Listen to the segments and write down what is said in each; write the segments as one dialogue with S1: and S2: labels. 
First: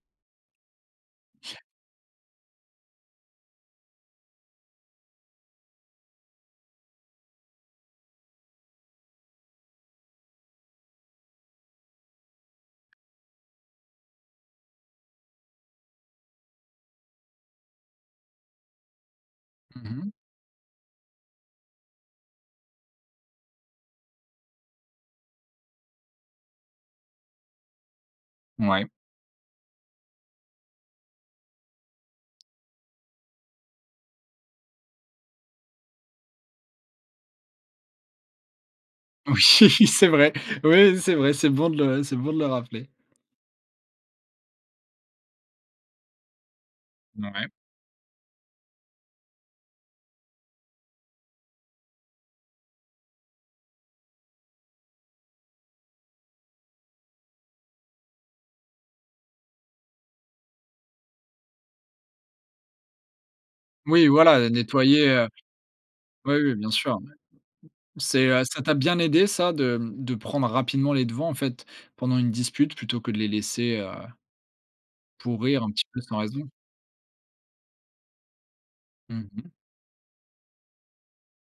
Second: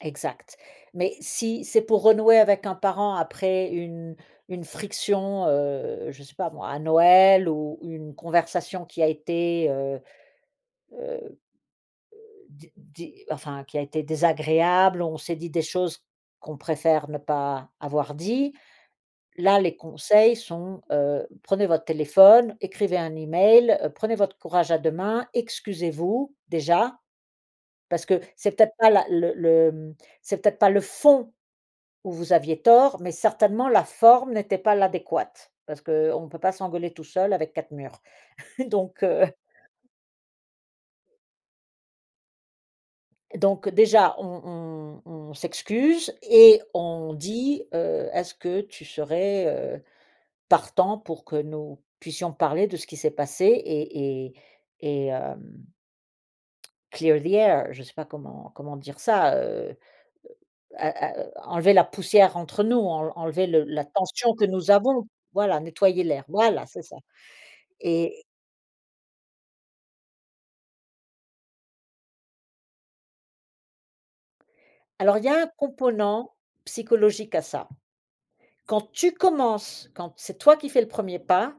S1: Exact. Mais si c'est pour renouer avec un parent après une une friction, heu, je sais pas moi, à Noël ou une conversation qui a été, heu heu heu, d dé enfin, qui a été désagréable, on s'est dit des choses qu'on préfère ne pas avoir dit. Là, les
S2: Mmh mh.
S1: conseils sont, heu: «Prenez votre téléphone, écrivez un e-mail, prenez votre courage à deux mains, excusez-vous, déjà». Parce que c'est peut-être
S2: Ouais.
S1: pas la le le c'est peut-être pas le fond où vous aviez tort, mais certainement la forme n'était pas l'adéquate, parce qu'on peut pas s'engueuler tout seul avec 4 murs. Donc heu
S2: Oui, c'est vrai. Oui, c'est vrai, c'est bon de le c'est bon de le rappeler.
S1: donc déjà on on on s'excuse et on
S2: Mouais.
S1: dit: «Heu, est-ce que tu serais, heu, partant pour que nous puissions parler de ce qui s'est passé? Et et et hem, clear the air?» Je sais pas comment comment dire ça, heu. «A a enlever la poussière entre nous, enl enlever le la
S2: Oui,
S1: tension
S2: voilà,
S1: que
S2: heu,
S1: nous
S2: nettoyer,
S1: avons,
S2: heu.
S1: voilà, nettoyer l'air»,
S2: Ouais, oui,
S1: voilà
S2: bien
S1: c'est ça
S2: sûr, ouais.
S1: et
S2: C'est, heu, ça t'a bien aidé ça de de prendre rapidement les devants, en fait, pendant une dispute plutôt que de les laisser heu
S1: Alors, il y a un
S2: pourrir un petit peu sans
S1: component
S2: raison?
S1: psychologique à ça. Quand tu
S2: Mmh mh.
S1: commences, quand c'est toi qui fais le 1er pas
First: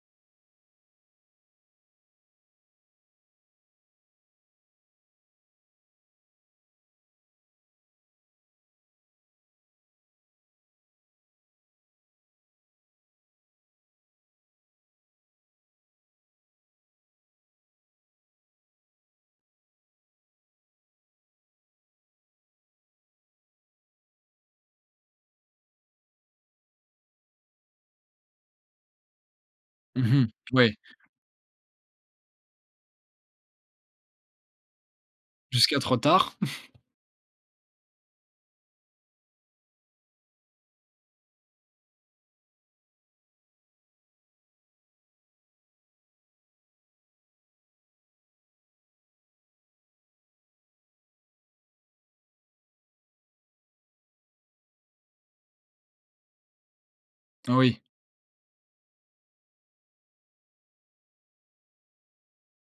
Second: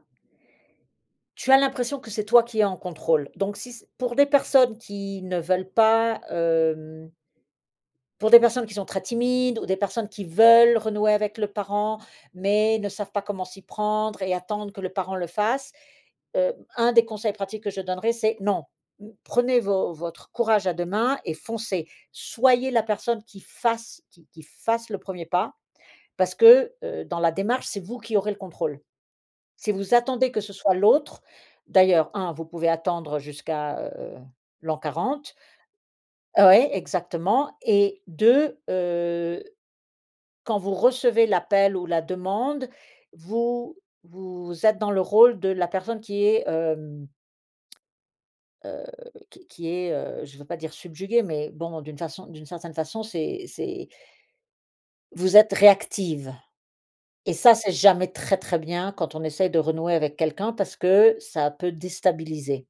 S1: tu as l'impression que c'est toi qui est en contrôle. Donc si pour des personnes qui ne veulent pas, hem pour des personnes qui sont très timides ou des personnes qui veulent renouer avec le parent, mais ne savent pas comment s'y prendre et attendre que le parent le fasse. Heu, un des conseils pratiques que je donnerais, c'est: «Non. N prenez vo votre courage à deux mains et foncez. Soyez la personne qui fasse, qui qui fasse le 1er pas.» Parce que, heu, dans la démarche, c'est vous qui aurez le contrôle. Si vous
S2: Mmh mh.
S1: attendez que ce
S2: Ouais.
S1: soit l'autre, d'ailleurs, 1 vous pouvez attendre jusqu'à, heu, l'an 40
S2: Jusqu'à trop tard.
S1: oui, exactement. Et 2, heu, quand vous recevez l'appel ou la demande, vous vous êtes dans le rôle de la personne qui est, hem, heu, qui qui est, heu, je veux pas dire subjuguée, mais bon d'une façon d'une certaine façon, c'est c'est vous êtes réactive et ça c'est
S2: Oui.
S1: jamais très, très bien quand on essaye de renouer avec quelqu'un parce que ça peut déstabiliser.